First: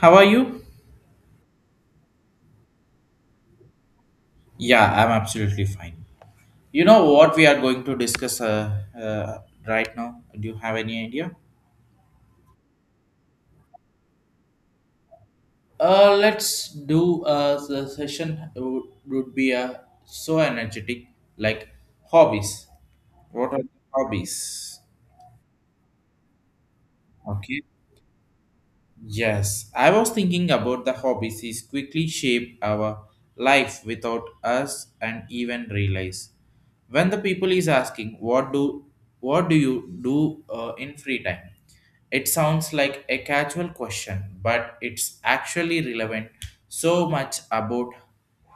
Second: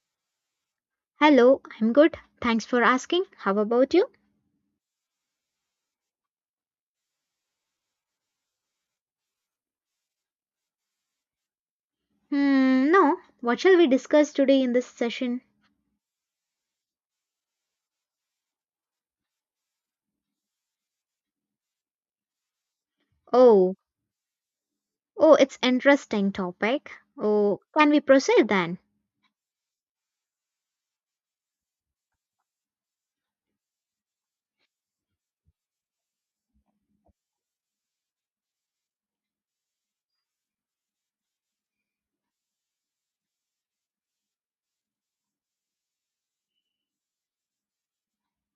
How are you? Hello, I'm good. Thanks for asking. How about you? Yeah, I'm absolutely fine. You know what we are going to discuss right now? Do you have any idea? Hmm, no. What shall we discuss today in this session? Let's do the session would be so energetic like hobbies. What are the Oh, hobbies? oh, it's interesting topic. Oh, Okay. can we proceed then? Yes, I was thinking about the hobbies is quickly shape our life without us and even realize. When the people is asking what do you do in free time, it sounds like a casual question, but it's actually relevant so much about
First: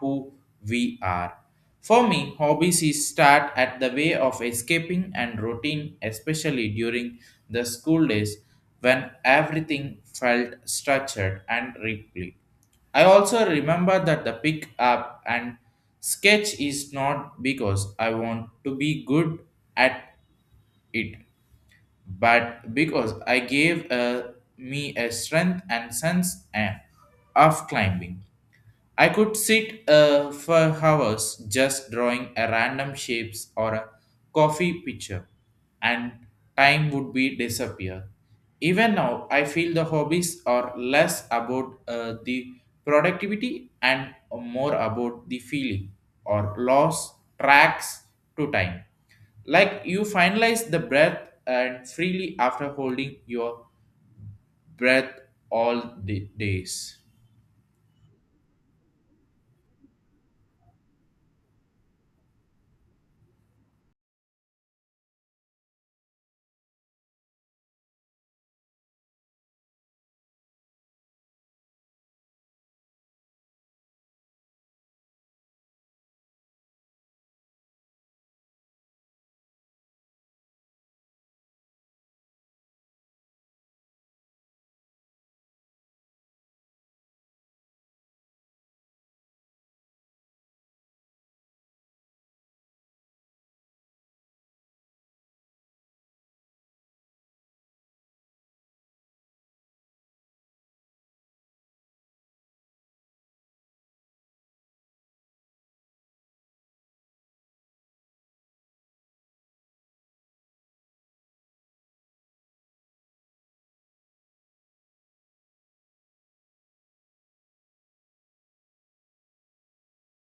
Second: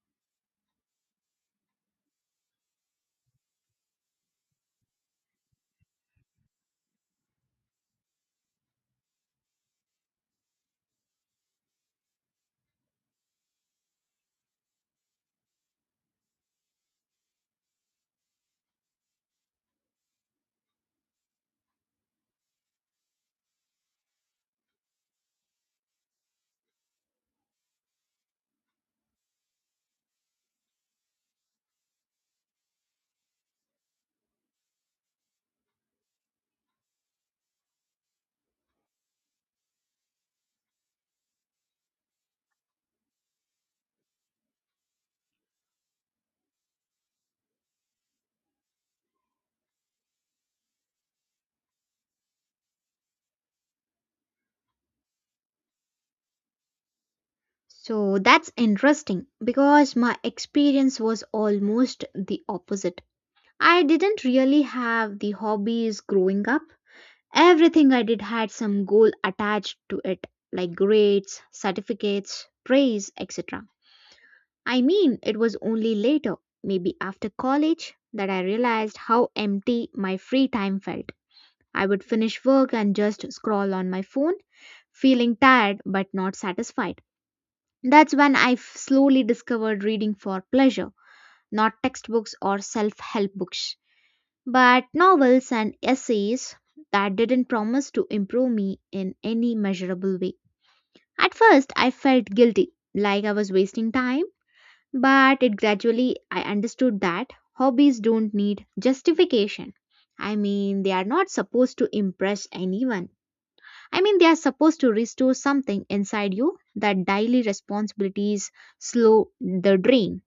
who we are. For me, hobbies is start at the way of escaping and routine, especially during the school days when everything felt structured and replete. I also remember that the pick up and sketch is not because I want to be good at it, but because I gave me a strength and sense of climbing. I could sit for hours just drawing a random shapes or a coffee picture, and time would be disappear. Even now, I feel the hobbies are less about the productivity and more about the feeling or loss tracks to time. Like you finalize the breath and freely after holding your breath all the days. So that's interesting because my experience was almost the opposite. I didn't really have the hobbies growing up. Everything I did had some goal attached to it, like grades, certificates, praise, etc. I mean, it was only later, maybe after college, that I realized how empty my free time felt. I would finish work and just scroll on my phone, feeling tired but not satisfied. That's when I slowly discovered reading for pleasure, not textbooks or self help books, but novels and essays that didn't promise to improve me in any measurable way. At first, I felt guilty, like I was wasting time. But it gradually I understood that hobbies don't need justification. I mean, they are not supposed to impress anyone. I mean, they are supposed to restore something inside you that daily responsibilities slow the drain.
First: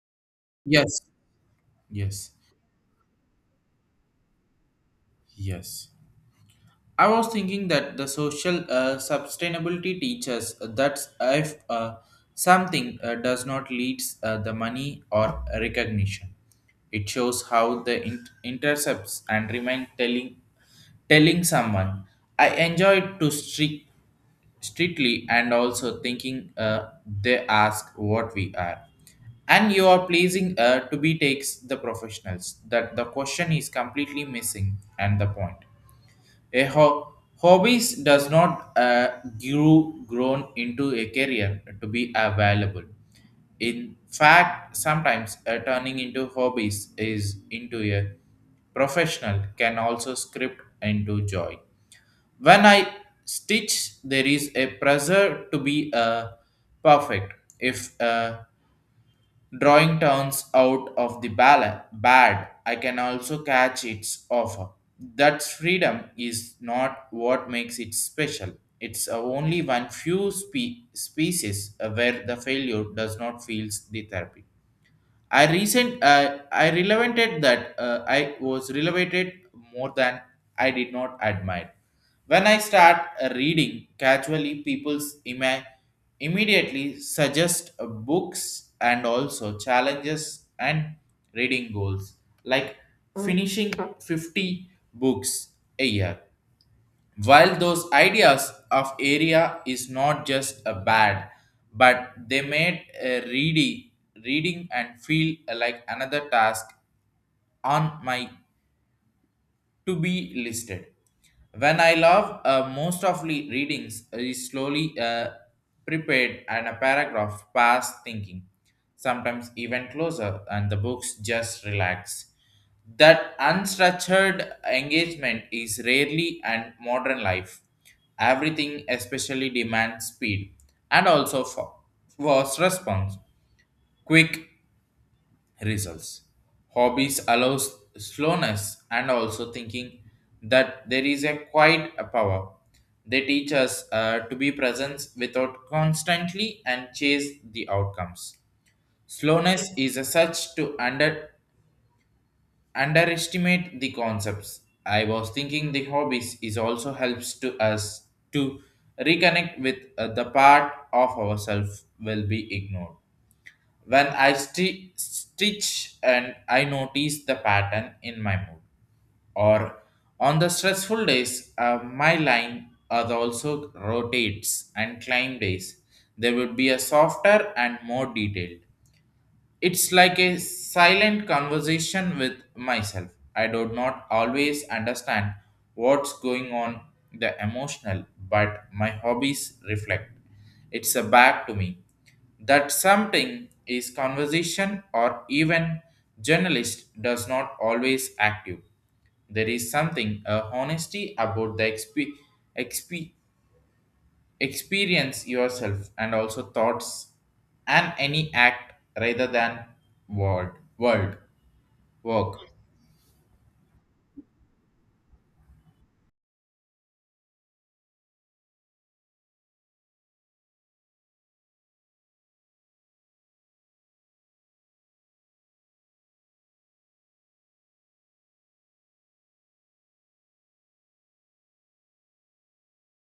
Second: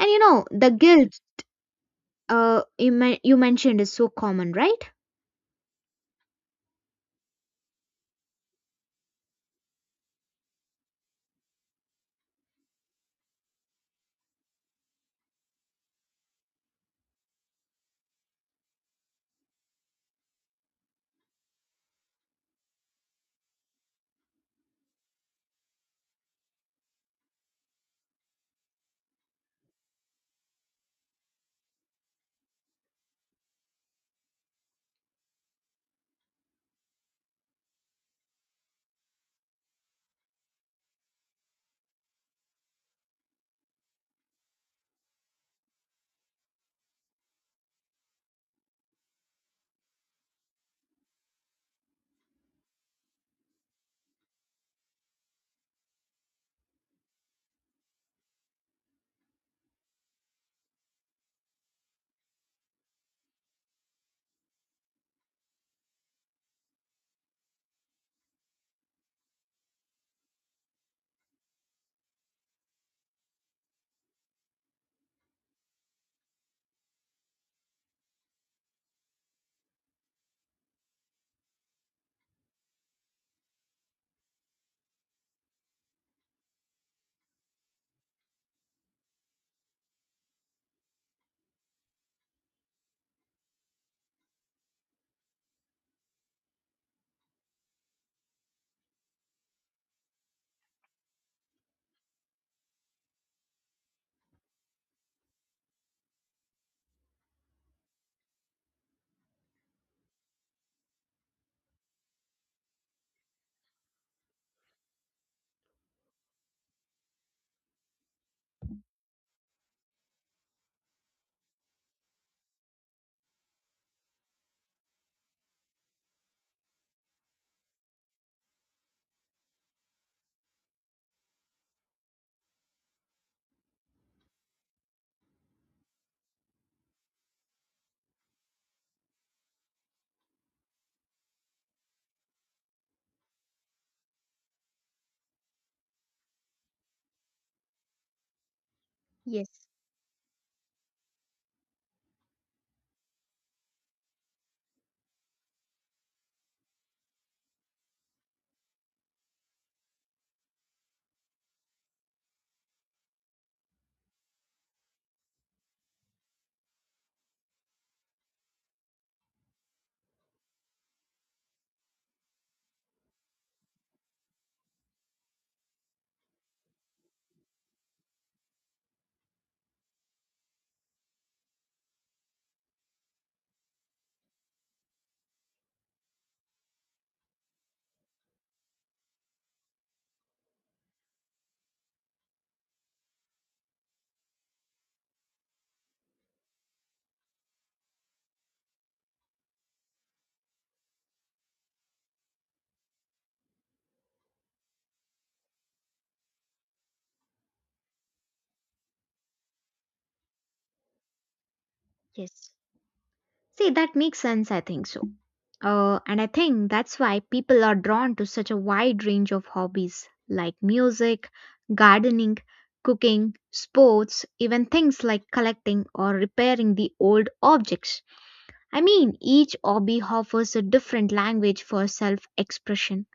And you know, the Yes. guilt Yes. You mentioned is so common, right? Yes. I was thinking that the social sustainability teaches that if something does not lead the money or recognition, it shows how the intercepts and remain telling someone. I enjoyed to streak strictly and also thinking they ask what we are and you are pleasing to be takes the professionals that the question is completely missing and the point a hobbies does not grown into a career to be available. In fact, sometimes turning into hobbies is into a professional can also script into joy. When I stitch, there is a pressure to be perfect. If drawing turns out of the bad, I can also catch its offer that freedom is not what makes it special. It's only one few species where the failure does not feel the therapy. I recent I relevanted that I was relevated more than I did not admire. When I start reading casually, immediately suggest books and also challenges and reading goals like finishing 50 books a year, while those ideas of area is not just a bad, but they made a reading and feel like another task on my to be listed. When I love most of readings is slowly prepared and a paragraph past thinking, sometimes even closer, and the books just relax. That unstructured engagement is rarely and modern life. Everything especially demands speed and also fast response, quick results. Hobbies allows slowness and also thinking that there is a quiet power. They teach us to be present without constantly and chase the outcomes. Yes, Slowness is a such to underestimate the concepts. I was thinking the hobbies is also helps to us to reconnect with the part of ourselves will be ignored. When I stitch and I notice the pattern in my mood, or on the stressful days, my line are also rotates and climb days. There would be a softer and more detailed. It's like a silent conversation with myself. I do not always understand what's going on the emotional, but my hobbies reflect. It's a back to me that something is conversation or even journalist does not always active. There is something a honesty about the exp- experience yourself and also thoughts and any act rather than word word work. yes. See, that makes sense, I think so. And I think that's why people are drawn to such a wide range of hobbies like music, gardening, cooking, sports, even things like collecting or repairing the old objects. I mean, each hobby offers a different language for self expression.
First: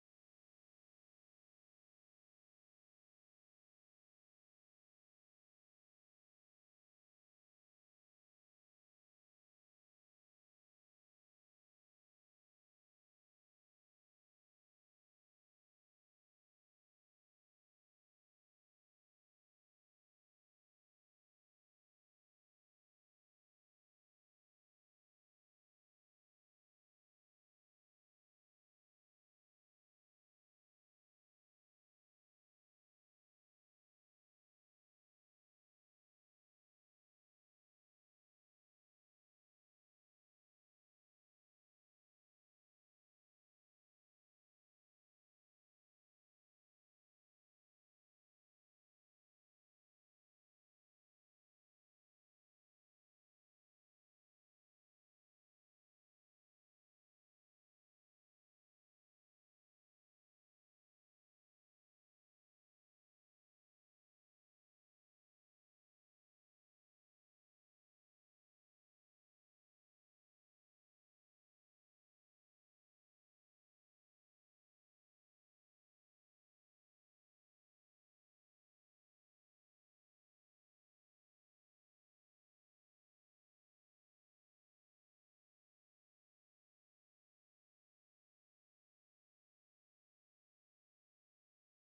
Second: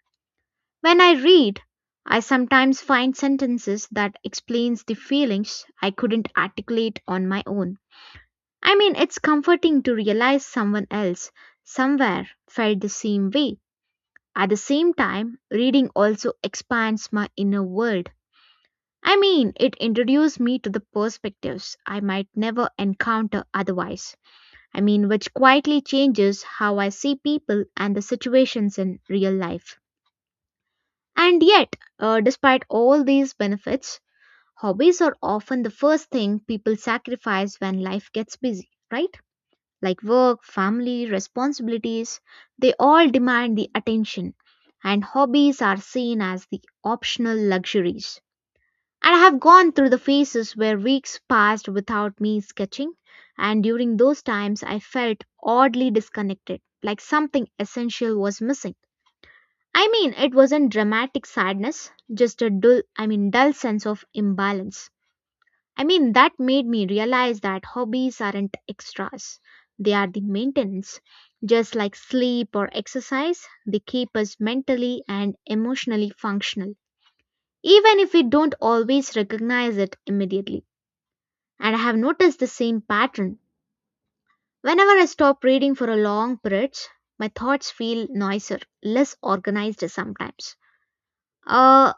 When I read, I sometimes find sentences that explains the feelings I couldn't articulate on my own. I mean, it's comforting to realize someone else somewhere felt the same way. At the same time, reading also expands my inner world. I mean, it introduced me to the perspectives I might never encounter otherwise. I mean, which quietly changes how I see people and the situations in real life. And yet, despite all these benefits, hobbies are often the first thing people sacrifice when life gets busy, right? Like work, family, responsibilities, they all demand the attention, and hobbies are seen as the optional luxuries. And I have gone through the phases where weeks passed without me sketching, and during those times I felt oddly disconnected, like something essential was missing. I mean, it wasn't dramatic sadness, just a dull, I mean, dull sense of imbalance. I mean, that made me realize that hobbies aren't extras, they are the maintenance. Just like sleep or exercise, they keep us mentally and emotionally functional, even if we don't always recognize it immediately. And I have noticed the same pattern. Whenever I stop reading for a long period, my thoughts feel noisier, less organized sometimes. Uh,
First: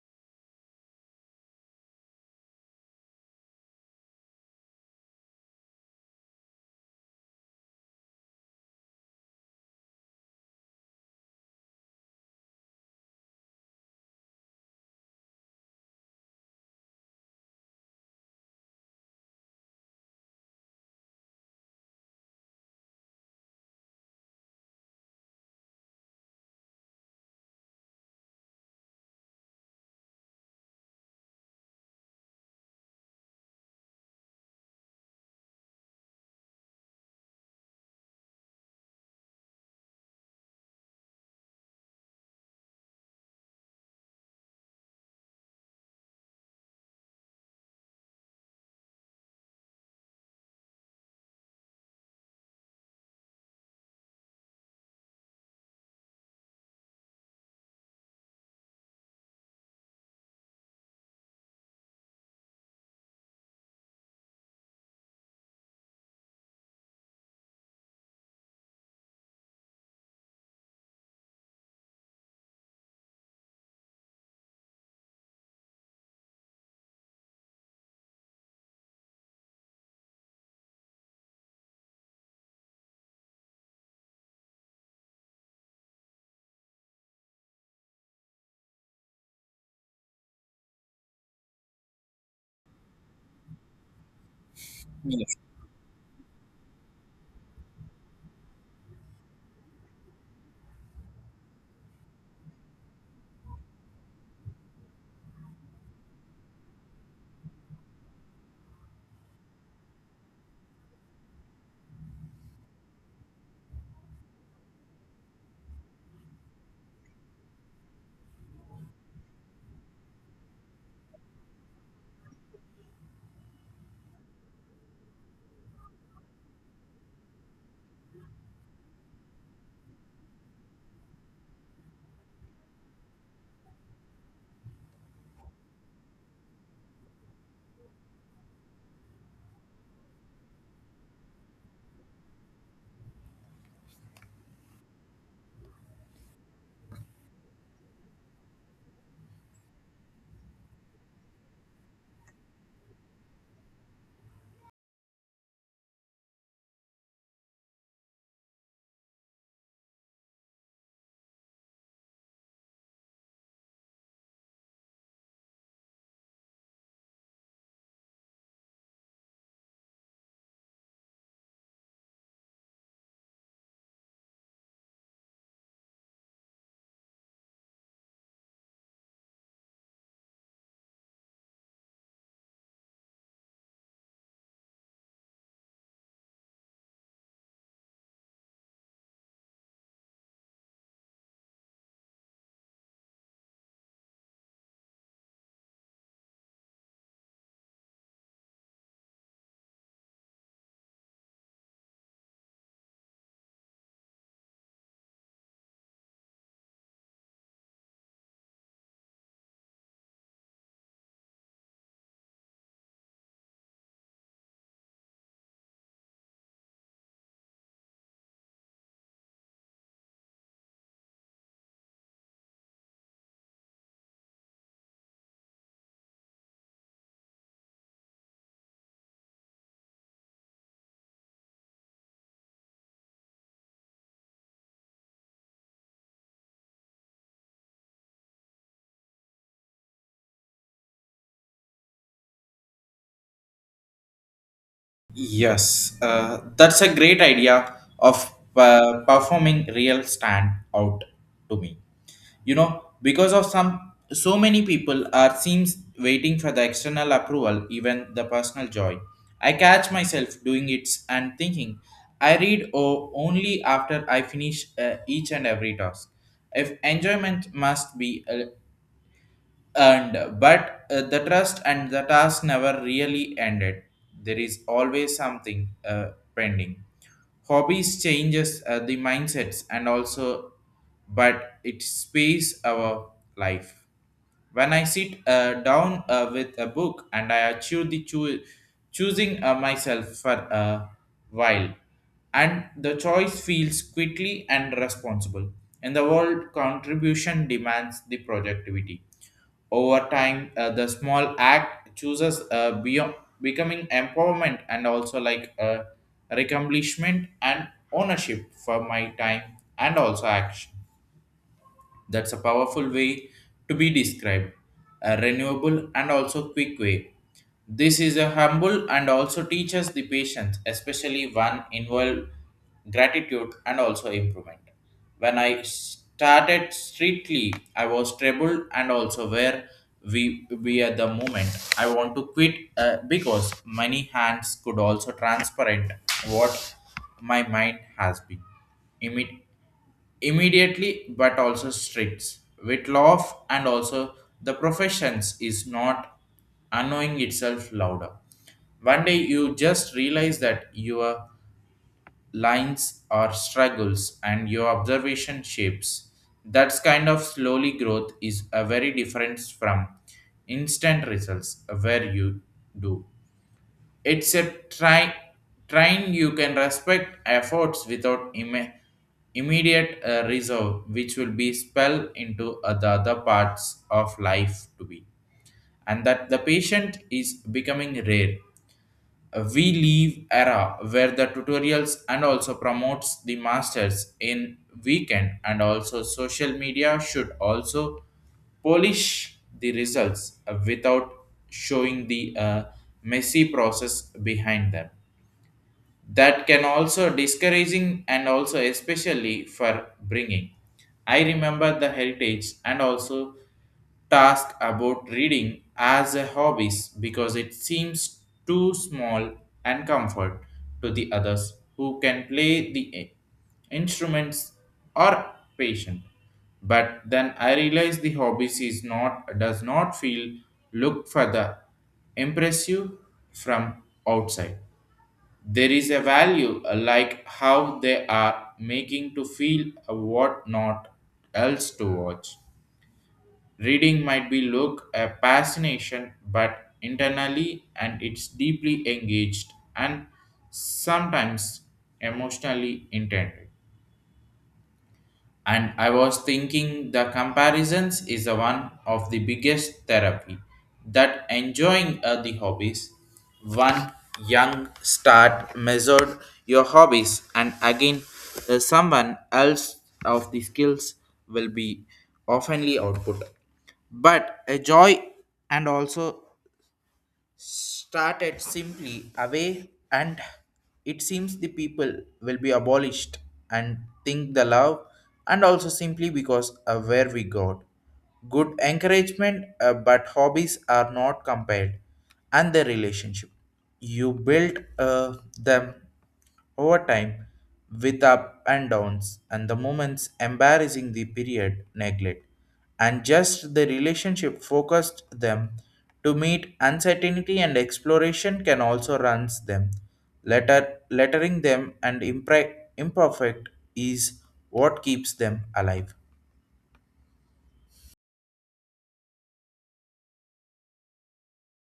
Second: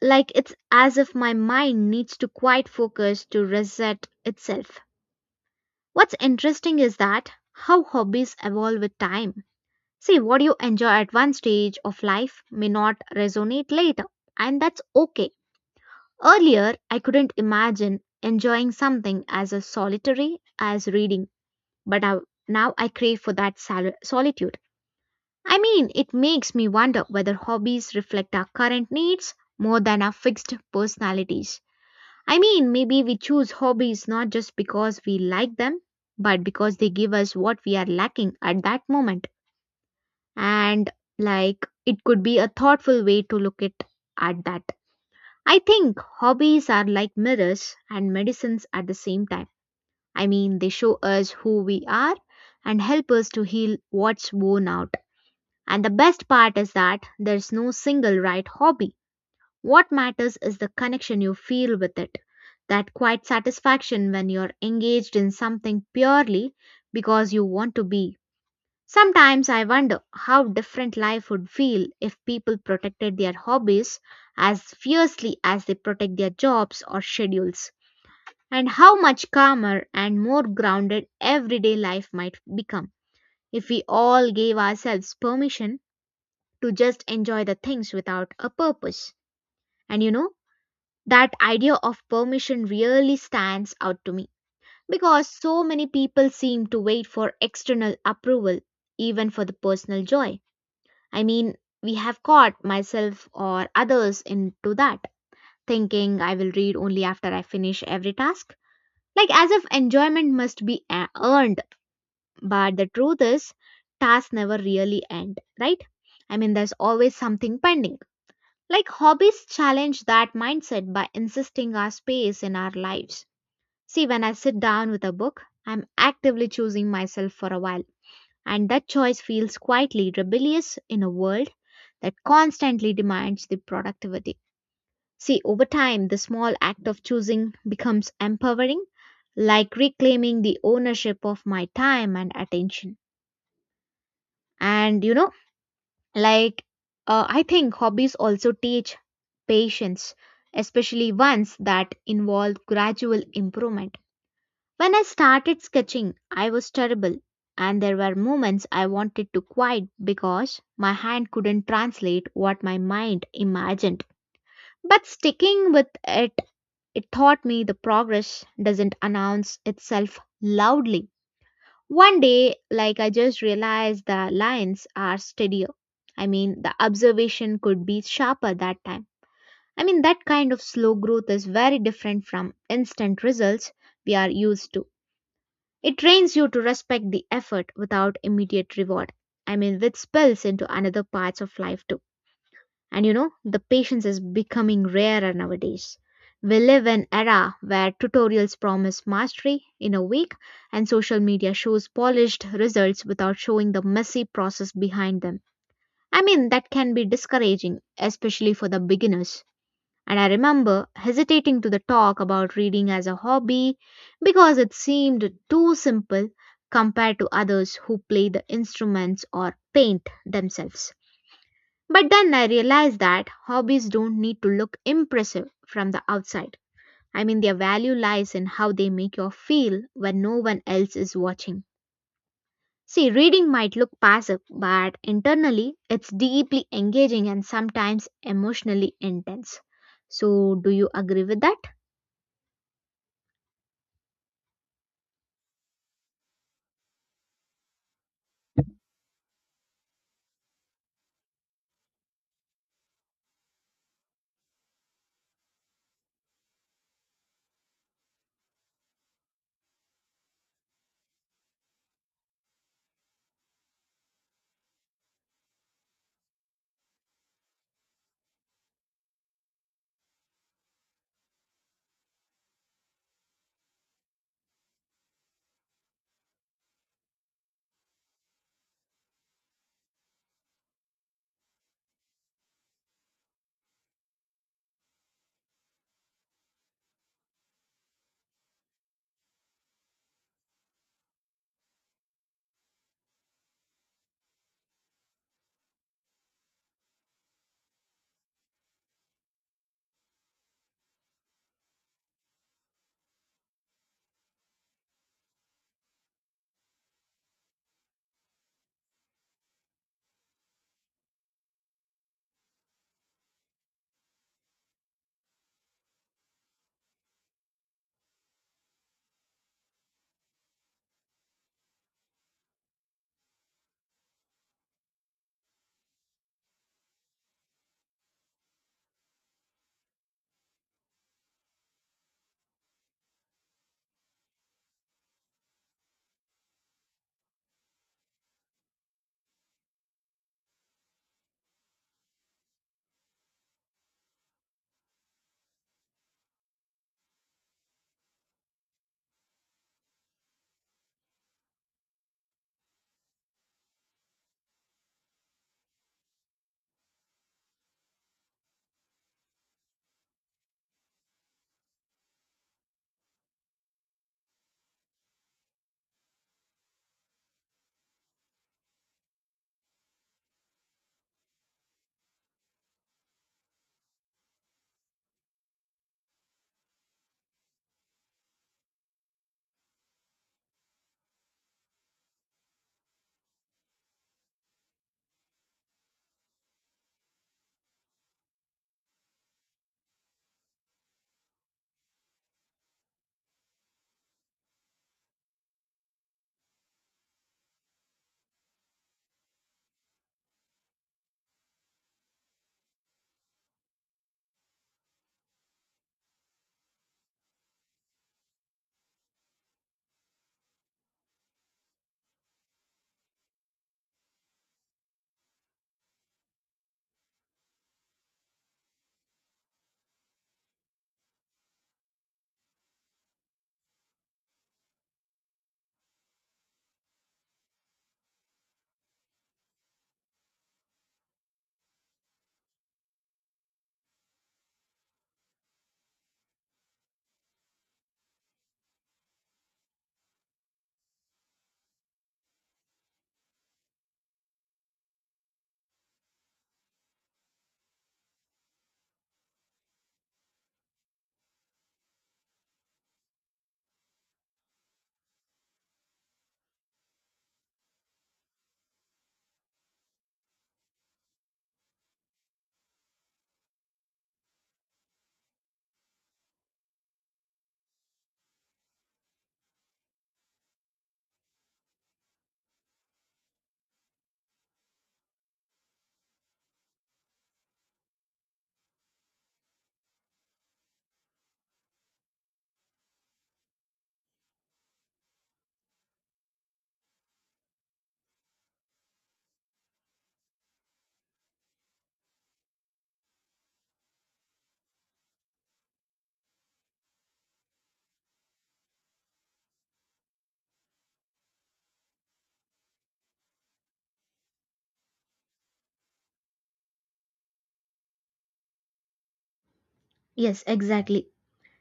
like it's as if my mind needs to quite focus to reset itself. What's interesting is that how hobbies evolve with time. See, what you enjoy at one stage of life may not resonate later, and that's okay. Earlier, I couldn't imagine enjoying something as a solitary as reading, but now I crave for that solitude. I mean, it makes me wonder whether hobbies reflect our current needs more than our fixed personalities. I mean, maybe we choose hobbies not just because we like them, but because they give us what we are lacking at that moment. And like, it could be a thoughtful way to look at that. I think hobbies are like mirrors and medicines at the same time. I mean, they show us who we are and help us to heal what's worn out. And the best part is that there's no single right hobby. What matters is the connection you feel with it, that quiet satisfaction when you're engaged in something purely because you want to be. Sometimes I wonder how different life would feel if people protected their hobbies as fiercely as they protect their jobs or schedules, and how much calmer and more grounded everyday life might become if we all gave ourselves permission to just enjoy the things without a purpose. And you know, that idea of permission really stands out to me because so many people seem to wait for external approval, even for the personal joy. I mean, we have caught myself or others into that, thinking I will read only after I finish every task. Like as if enjoyment must be earned, but the truth is, tasks never really end, right? I mean, there's always something pending. Like hobbies challenge that mindset by insisting our space in our lives. See, when I sit down with a book, I'm actively choosing myself for a while, and that choice feels quietly rebellious in a world that constantly demands the productivity. See, over time, the small act of choosing becomes empowering, like reclaiming the ownership of my time and attention. And you know, like I think hobbies also teach patience, especially ones that involve gradual improvement. When I started sketching, I was terrible, and there were moments I wanted to quit because my hand couldn't translate what my mind imagined. But sticking with it, it taught me the progress doesn't announce itself loudly. One day, like I just realized the lines are steadier. I mean, the observation could be sharper that time. I mean, that kind of slow growth is very different from instant results we are used to. It trains you to respect the effort without immediate reward. I mean, which spills into another parts of life too. And you know, the patience is becoming rarer nowadays. We live in era where tutorials promise mastery in a week and social media shows polished results without showing the messy process behind them. I mean, that can be discouraging, especially for the beginners. And I remember hesitating to the talk about reading as a hobby because it seemed too simple compared to others who play the instruments or paint themselves. But then I realized that hobbies don't need to look impressive from the outside. I mean, their value lies in how they make you feel when no one else is watching. See, reading might look passive, but internally it's deeply engaging and sometimes emotionally intense. So, do you agree with that? Yes, that's a great idea of performing real stand out to me. You know, because of some so many people are seems waiting for the external approval, even the personal joy. I catch myself doing it and thinking I read only after I finish each and every task. If enjoyment must be and but the trust and the task never really ended. There is always something pending. Hobbies changes the mindsets and also but it space our life. When I sit down with a book and I achieve the choosing myself for a while, and the choice feels quickly and responsible in the world contribution demands the productivity. Over time, the small act chooses beyond becoming empowerment and also recomplishment and ownership for my time and also action. That's a powerful way to be described, a renewable and also quick way. This is a humble and also teaches the patience, especially one involved gratitude and also improvement. When I started strictly, I was troubled and also where we at the moment. I want to quit because many hands could also transparent what my mind has been. Immediately immediately but also strict with law and also the professions is not annoying itself louder. One day you just realize that your lines are struggles and your observation shapes. That's kind of slowly growth is a very difference from instant results where you do. It's a try, train you can respect efforts without immediate resolve, which will be spell into the other parts of life to be. And that the patient is becoming rare. We live era where the tutorials and also promotes the masters in weekend and also social media should also polish the results without showing the messy process behind them. That can also discouraging and also especially for bringing. I remember the heritage and also task about reading as a hobbies because it seems too small and comfort to the others who can play the instruments or patient. But then I realized the hobbies is not does not feel look for the impressive from outside. There is a value like how they are making to feel what not else to watch. Reading might be look a fascination, but internally and it's deeply engaged and sometimes emotionally intent. And I was thinking the comparisons is the one of the biggest therapy that enjoying the hobbies one young start measured your hobbies and again someone else of the skills will be oftenly output, but a joy and also started simply away, and it seems the people will be abolished and think the love and also simply because where we got good encouragement but hobbies are not compared, and the relationship you built them over time, with up and downs and the moments embarrassing the period neglect, and just the relationship focused them to meet uncertainty and exploration can also runs them. Letter, lettering them and imperfect is what keeps them alive. Yes, exactly.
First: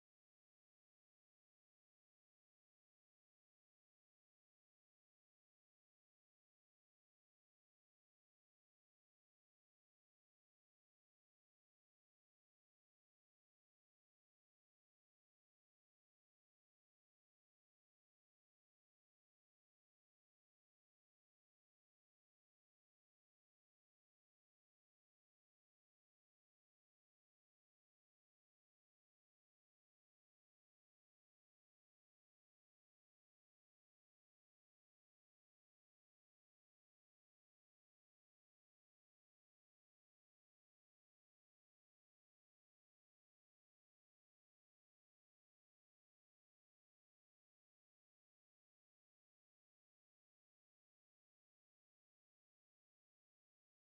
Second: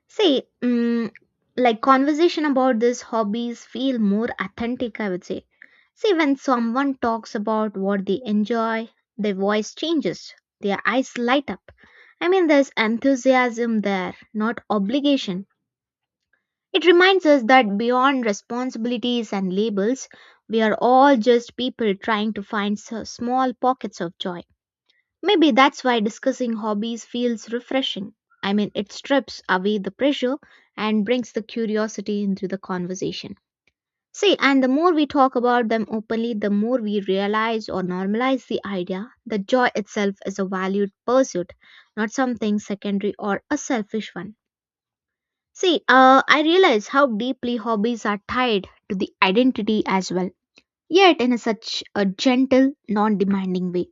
See, like conversation about these hobbies feel more authentic, I would say. See, when someone talks about what they enjoy, their voice changes, their eyes light up. I mean, there's enthusiasm there, not obligation. It reminds us that beyond responsibilities and labels, we are all just people trying to find small pockets of joy. Maybe that's why discussing hobbies feels refreshing. I mean, it strips away the pressure and brings the curiosity into the conversation. See, and the more we talk about them openly, the more we realize or normalize the idea that joy itself is a valued pursuit, not something secondary or a selfish one. See, I realize how deeply hobbies are tied to the identity as well, yet in a such a gentle, non demanding way.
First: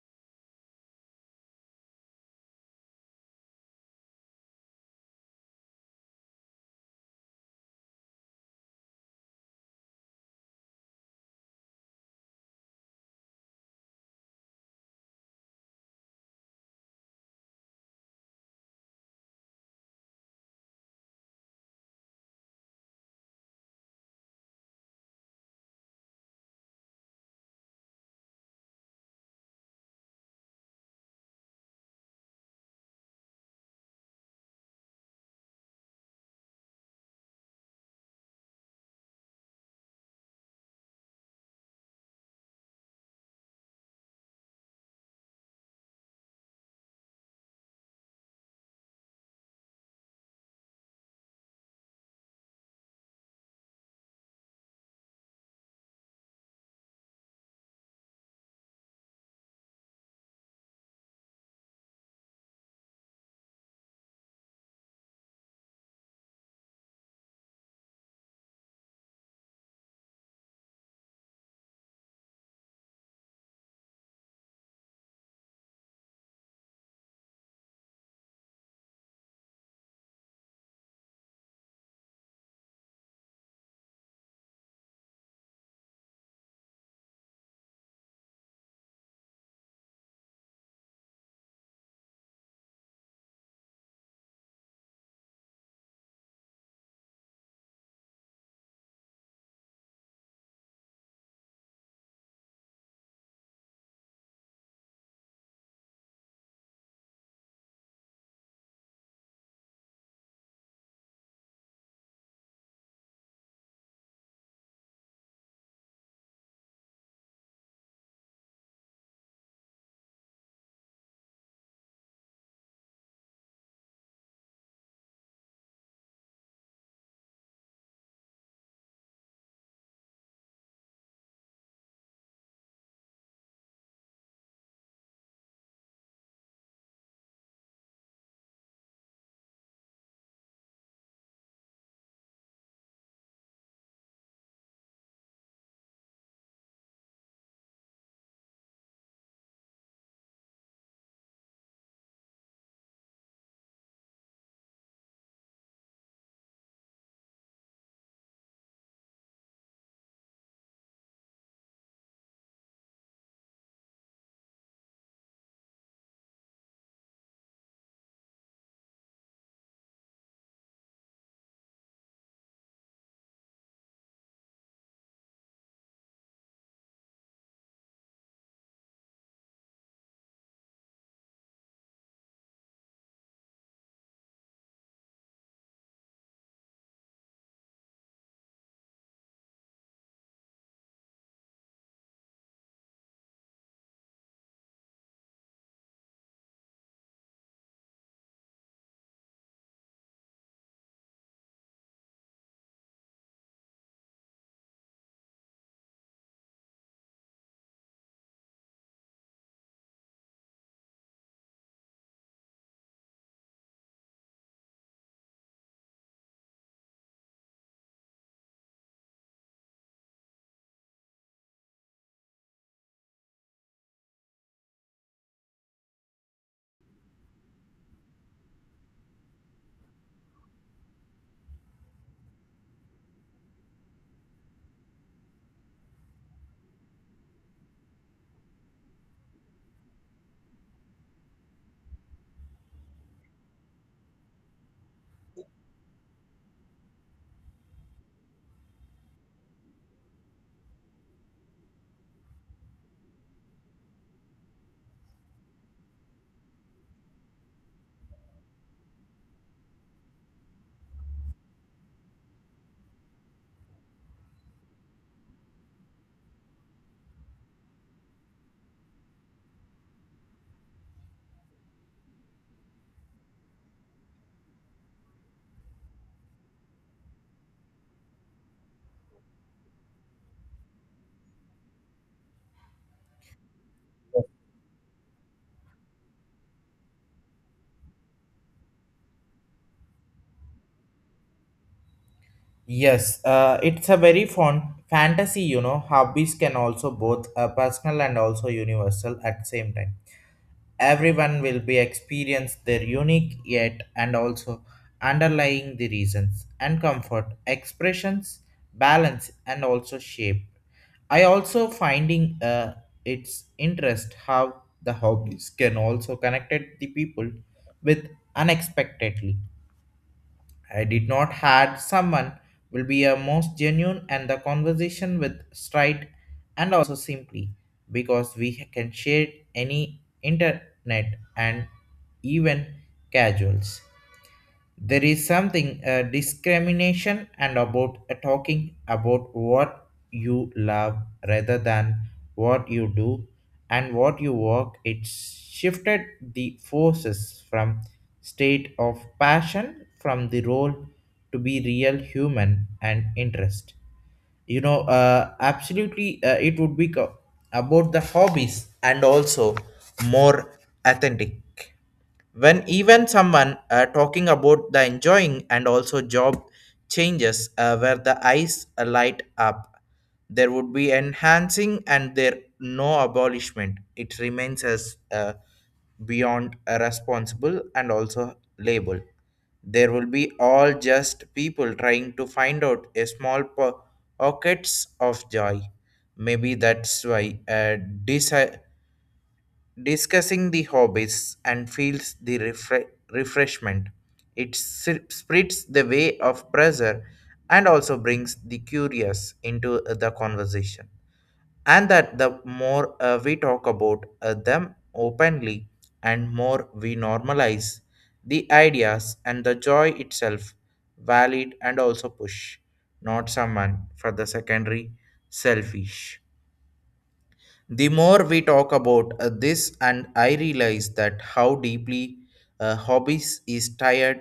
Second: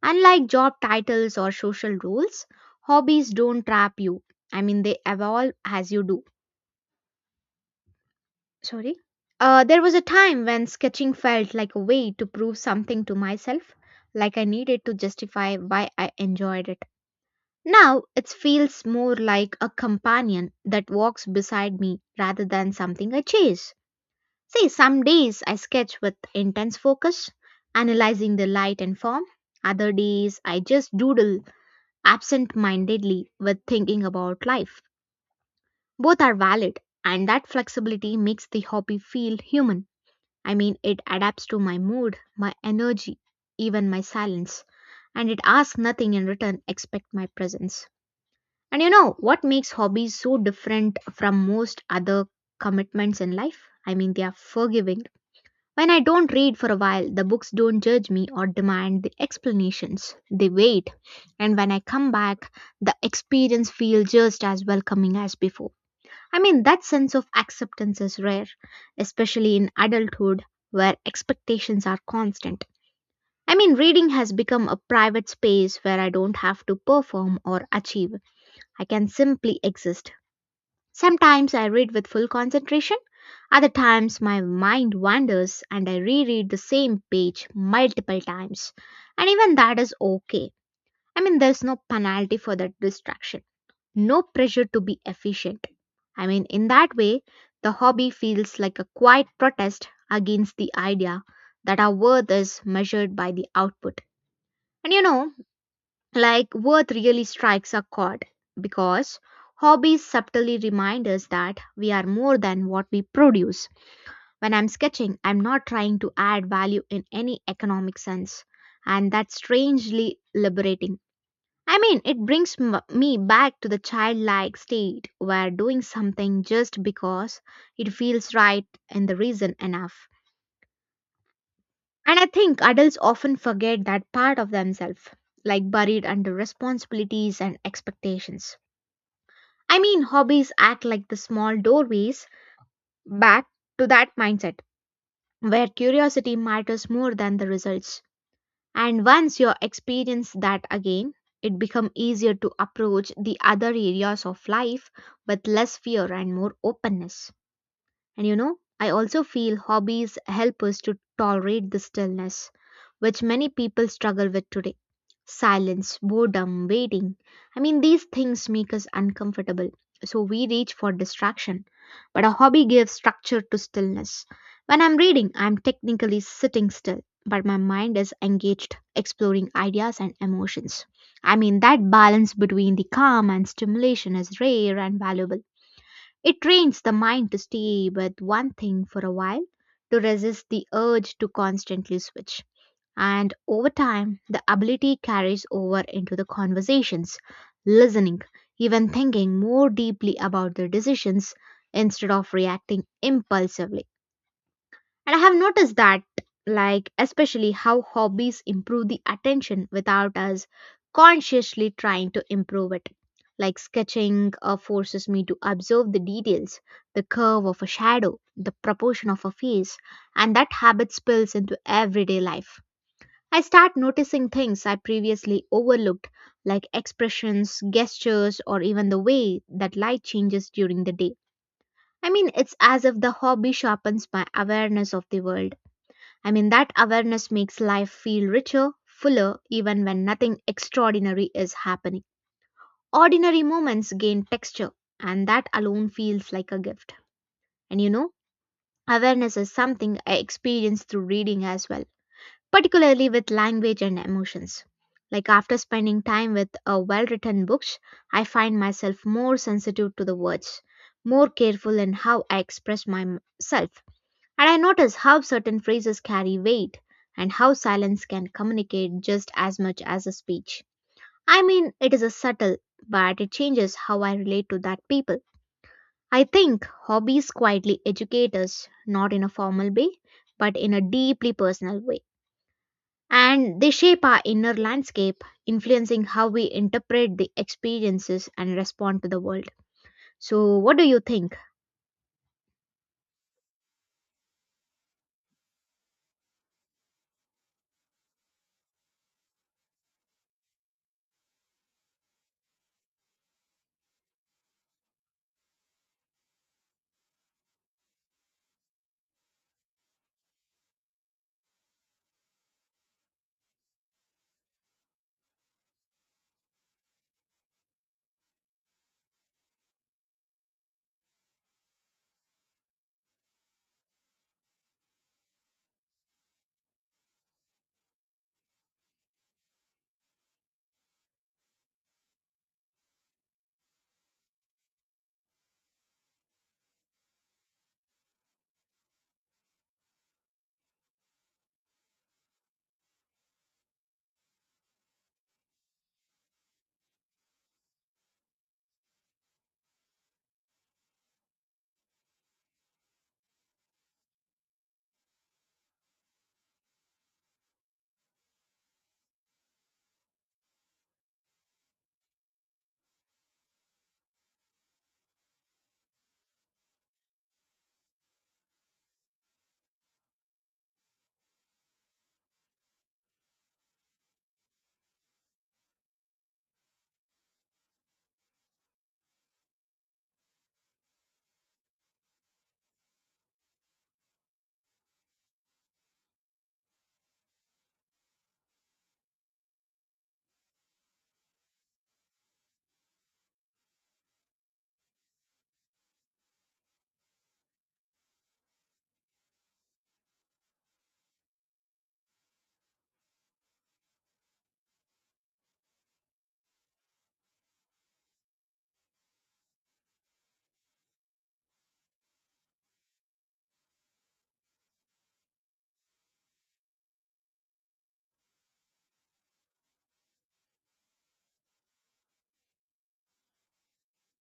Unlike job titles or social roles, hobbies don't trap you. I mean, they evolve as you do. Sorry. There was a time when sketching felt like a way to prove something to myself, like I needed to justify why I enjoyed it. Now it feels more like a companion that walks beside me rather than something I chase. See, some days I sketch with intense focus, analyzing the light and form. Other days I just doodle absent mindedly with thinking about life. Both are valid, and that flexibility makes the hobby feel human. I mean, it adapts to my mood, my energy, even my silence, and it asks nothing in return except my presence. And you know what makes hobbies so different from most other commitments in life? I mean, they are forgiving. When I don't read for a while, the books don't judge me or demand the explanations. They wait, and when I come back, the experience feels just as welcoming as before. I mean, that sense of acceptance is rare, especially in adulthood where expectations are constant. I mean, reading has become a private space where I don't have to perform or achieve. I can simply exist. Sometimes I read with full concentration, other times my mind wanders and I reread the same page multiple times. And even that is okay. I mean, there's no penalty for that distraction, no pressure to be efficient. I mean, in that way, the hobby feels like a quiet protest against the idea that our worth is measured by the output. And you know, like, worth really strikes a chord because hobbies subtly remind us that we are more than what we produce. When I'm sketching, I'm not trying to add value in any economic sense, and that's strangely liberating. I mean, it brings me back to the childlike state where doing something just because it feels right and the reason enough. And I think adults often forget that part of themselves, like buried under responsibilities and expectations. I mean, hobbies act like the small doorways back to that mindset where curiosity matters more than the results. And once you experience that again, it becomes easier to approach the other areas of life with less fear and more openness. And you know, I also feel hobbies help us to tolerate the stillness, which many people struggle with today. Silence, boredom, waiting. I mean, these things make us uncomfortable, so we reach for distraction. But a hobby gives structure to stillness. When I'm reading, I'm technically sitting still, but my mind is engaged, exploring ideas and emotions. I mean, that balance between the calm and stimulation is rare and valuable. It trains the mind to stay with one thing for a while, to resist the urge to constantly switch. And over time, the ability carries over into the conversations, listening, even thinking more deeply about their decisions instead of reacting impulsively. And I have noticed that, like, especially how hobbies improve the attention without us consciously trying to improve it. Like, sketching forces me to observe the details, the curve of a shadow, the proportion of a face, and that habit spills into everyday life. I start noticing things I previously overlooked, like expressions, gestures, or even the way that light changes during the day. I mean, it's as if the hobby sharpens my awareness of the world. I mean, that awareness makes life feel richer, fuller, even when nothing extraordinary is happening. Ordinary moments gain texture, and that alone feels like a gift. And you know, awareness is something I experienced through reading as well, particularly with language and emotions. Like after spending time with a well written books, I find myself more sensitive to the words, more careful in how I express myself, and I notice how certain phrases carry weight and how silence can communicate just as much as a speech. I mean, it is a subtle, but it changes how I relate to that people. I think hobbies quietly educate us, not in a formal way, but in a deeply personal way. And they shape our inner landscape, influencing how we interpret the experiences and respond to the world. So, what do you think? Yes, it's a very fun fantasy, you know. Hobbies can also both personal and also universal at the same time. Everyone will be experience their unique yet and also underlying the reasons and comfort expressions balance and also shape. I also finding its interest how the hobbies can also connected the people with unexpectedly. I did not had someone will be a most genuine and the conversation with straight and also simply because we can share any internet and even casuals. There is something discrimination and about talking about what you love rather than what you do and what you work. It shifted the forces from state of passion from the role to be real human and interest. You know, absolutely, it would be about the hobbies and also more authentic when even someone talking about the enjoying and also job changes where the eyes light up. There would be enhancing and there no abolishment, it remains as beyond responsible and also label. There will be all just people trying to find out a small pockets of joy. Maybe that's why desi- discussing the hobbies and feels the refreshment. It spreads the way of pressure and also brings the curious into the conversation. And that the more we talk about them openly and more we normalize the ideas and the joy itself, valid and also push, not someone for the secondary selfish. The more we talk about this and I realize that how deeply hobbies is tired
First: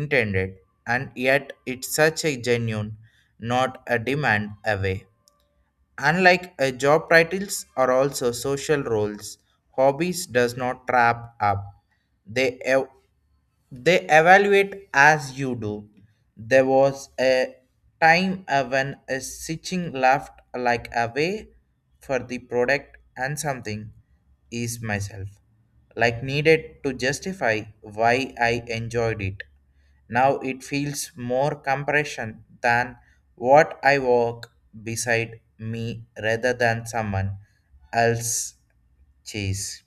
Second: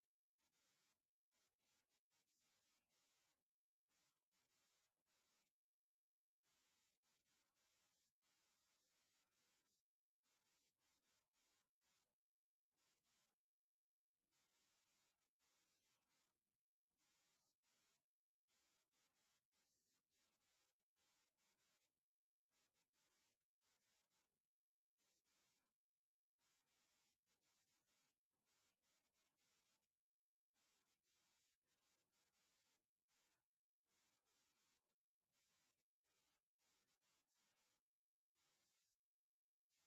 intended, and yet it's such a genuine, not a demand away. Unlike a job titles are also social roles, hobbies does not trap up. They ev- they evaluate as you do. There was a time when a stitching laughed like away for the product and something is myself. Like needed to justify why I enjoyed it. Now it feels more compression than what I work beside me rather than someone else chase.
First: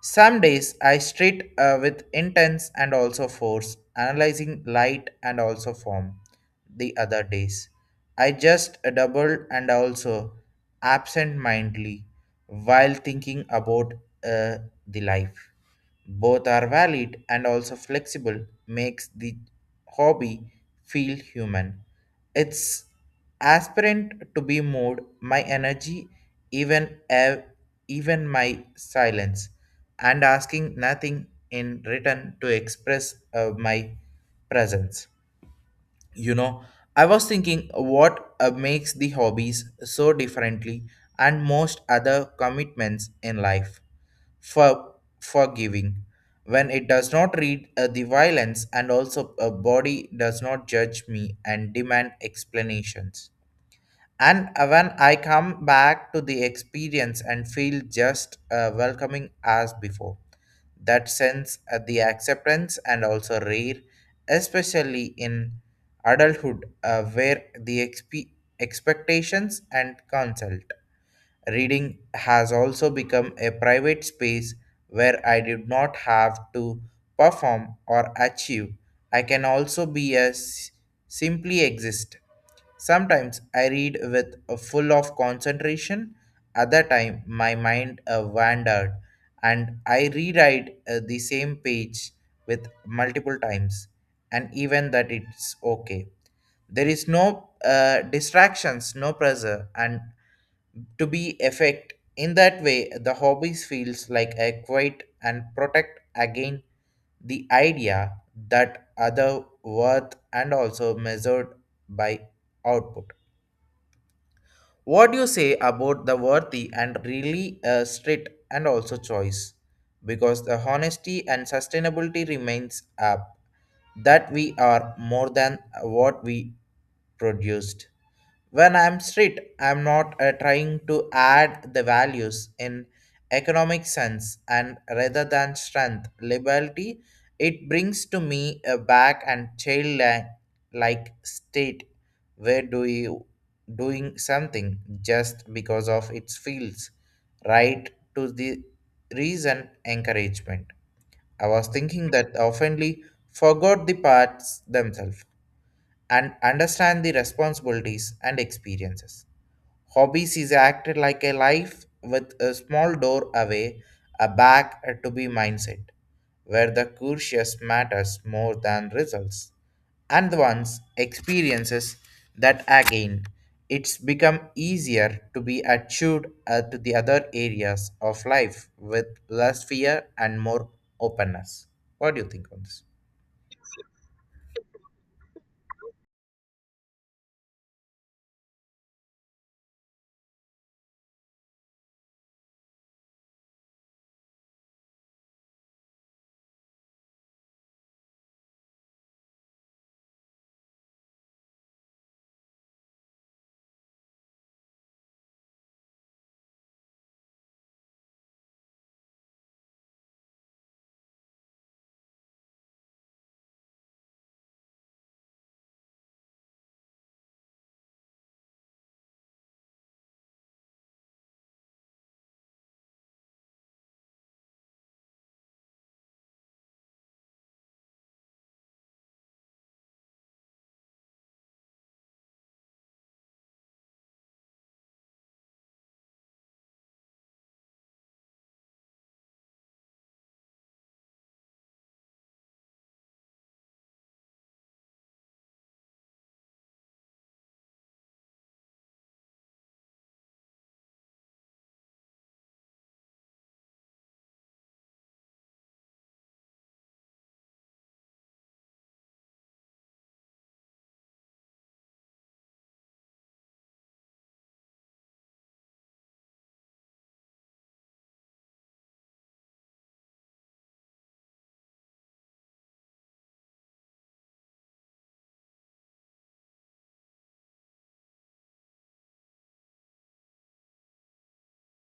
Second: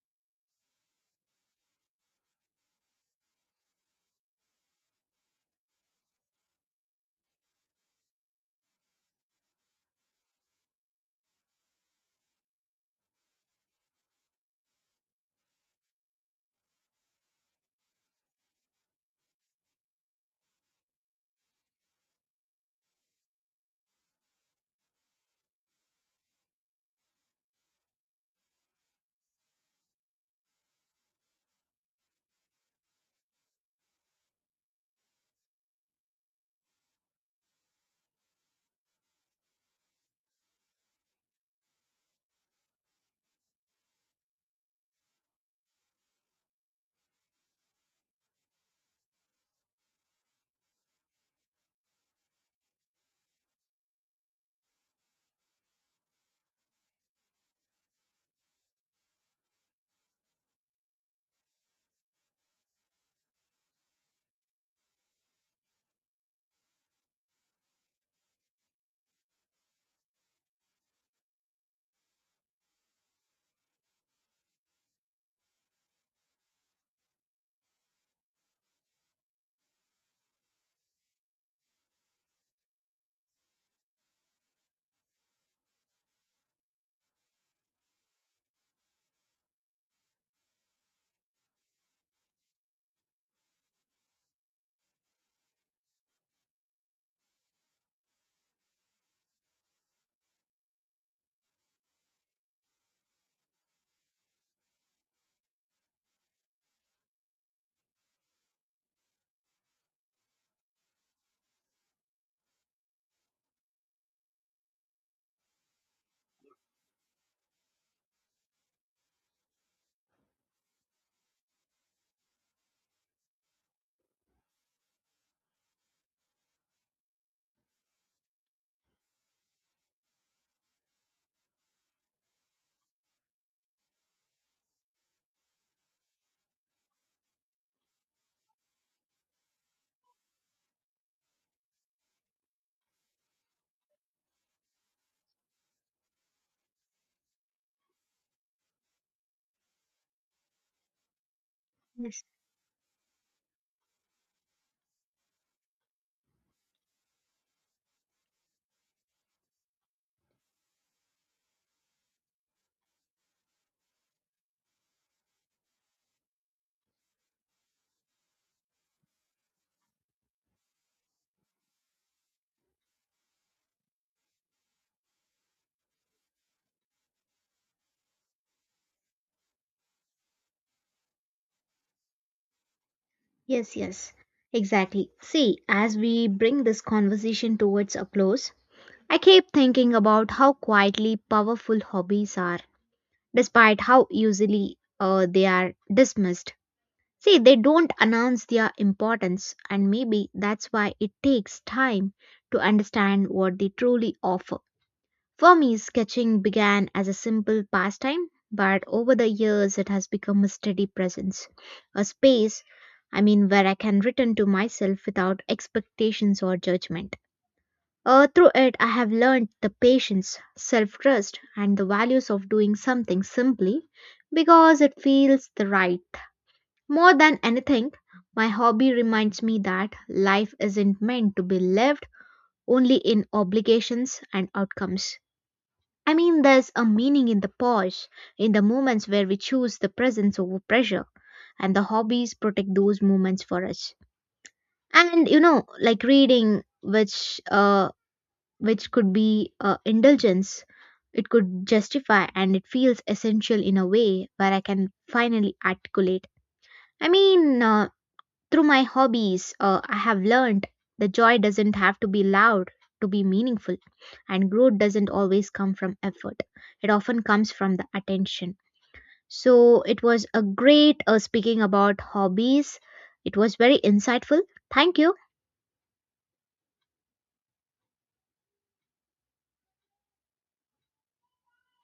Some days I street with intense and also force, analyzing light and also form. The other days, I just double and also absent mindedly while thinking about uh, the life. Both are valid and also flexible, makes the hobby feel human. It's aspirant to be moved, my energy, even ev- even my silence, and asking nothing in return to express my presence. You know, I was thinking what makes the hobbies so differently and most other commitments in life for forgiving. When it does not read the violence and also a body does not judge me and demand explanations, and when I come back to the experience and feel just welcoming as before. That sense the acceptance and also rare, especially in adulthood where the expectations and consult. Reading has also become a private space where I did not have to perform or achieve. I can also be a simply exist. Sometimes I read with a full of concentration, other time my mind wandered and I rewrite the same page with multiple times, and even that it's okay. There is no distractions, no pressure and to be effect. In that way the hobbies feels like a quiet and protect again the idea that other worth and also measured by output. What do you say about the worthy and really strict and also choice, because the honesty and sustainability remains up that we are more than what we produced. When I'm strict, I'm not trying to add the values in economic sense and rather than strength, liberty, it brings to me a back and childlike state where do you doing something just because of its feels right to the reason encouragement. I was thinking that oftenly forgot the parts themselves and understand the responsibilities and experiences. Hobbies is acted like a life with a small door away, a back to be mindset, where the curious matters more than results, and one's experiences that again it's become easier to be achieved at the other areas of life with less fear and more openness. What do you think on this? Yes, yes, exactly. See, as we bring this conversation towards a close, I keep thinking about how quietly powerful hobbies are, despite how easily they are dismissed. See, they don't announce their importance, and maybe that's why it takes time to understand what they truly offer. For me, sketching began as a simple pastime, but over the years it has become a steady presence, a space, I mean, where I can return to myself without expectations or judgment. Through it, I have learned the patience, self trust, and the values of doing something simply because it feels the right. More than anything, my hobby reminds me that life isn't meant to be lived only in obligations and outcomes. I mean, there's a meaning in the pause, in the moments where we choose the presence over pressure, and the hobbies protect those moments for us. And you know, like reading, which could be indulgence, it could justify, and it feels essential in a way where I can finally articulate. I mean, through my hobbies, I have learned the joy doesn't have to be loud to be meaningful, and growth doesn't always come from effort. It often comes from the attention. So it was a great speaking about hobbies. It was very insightful. Thank you.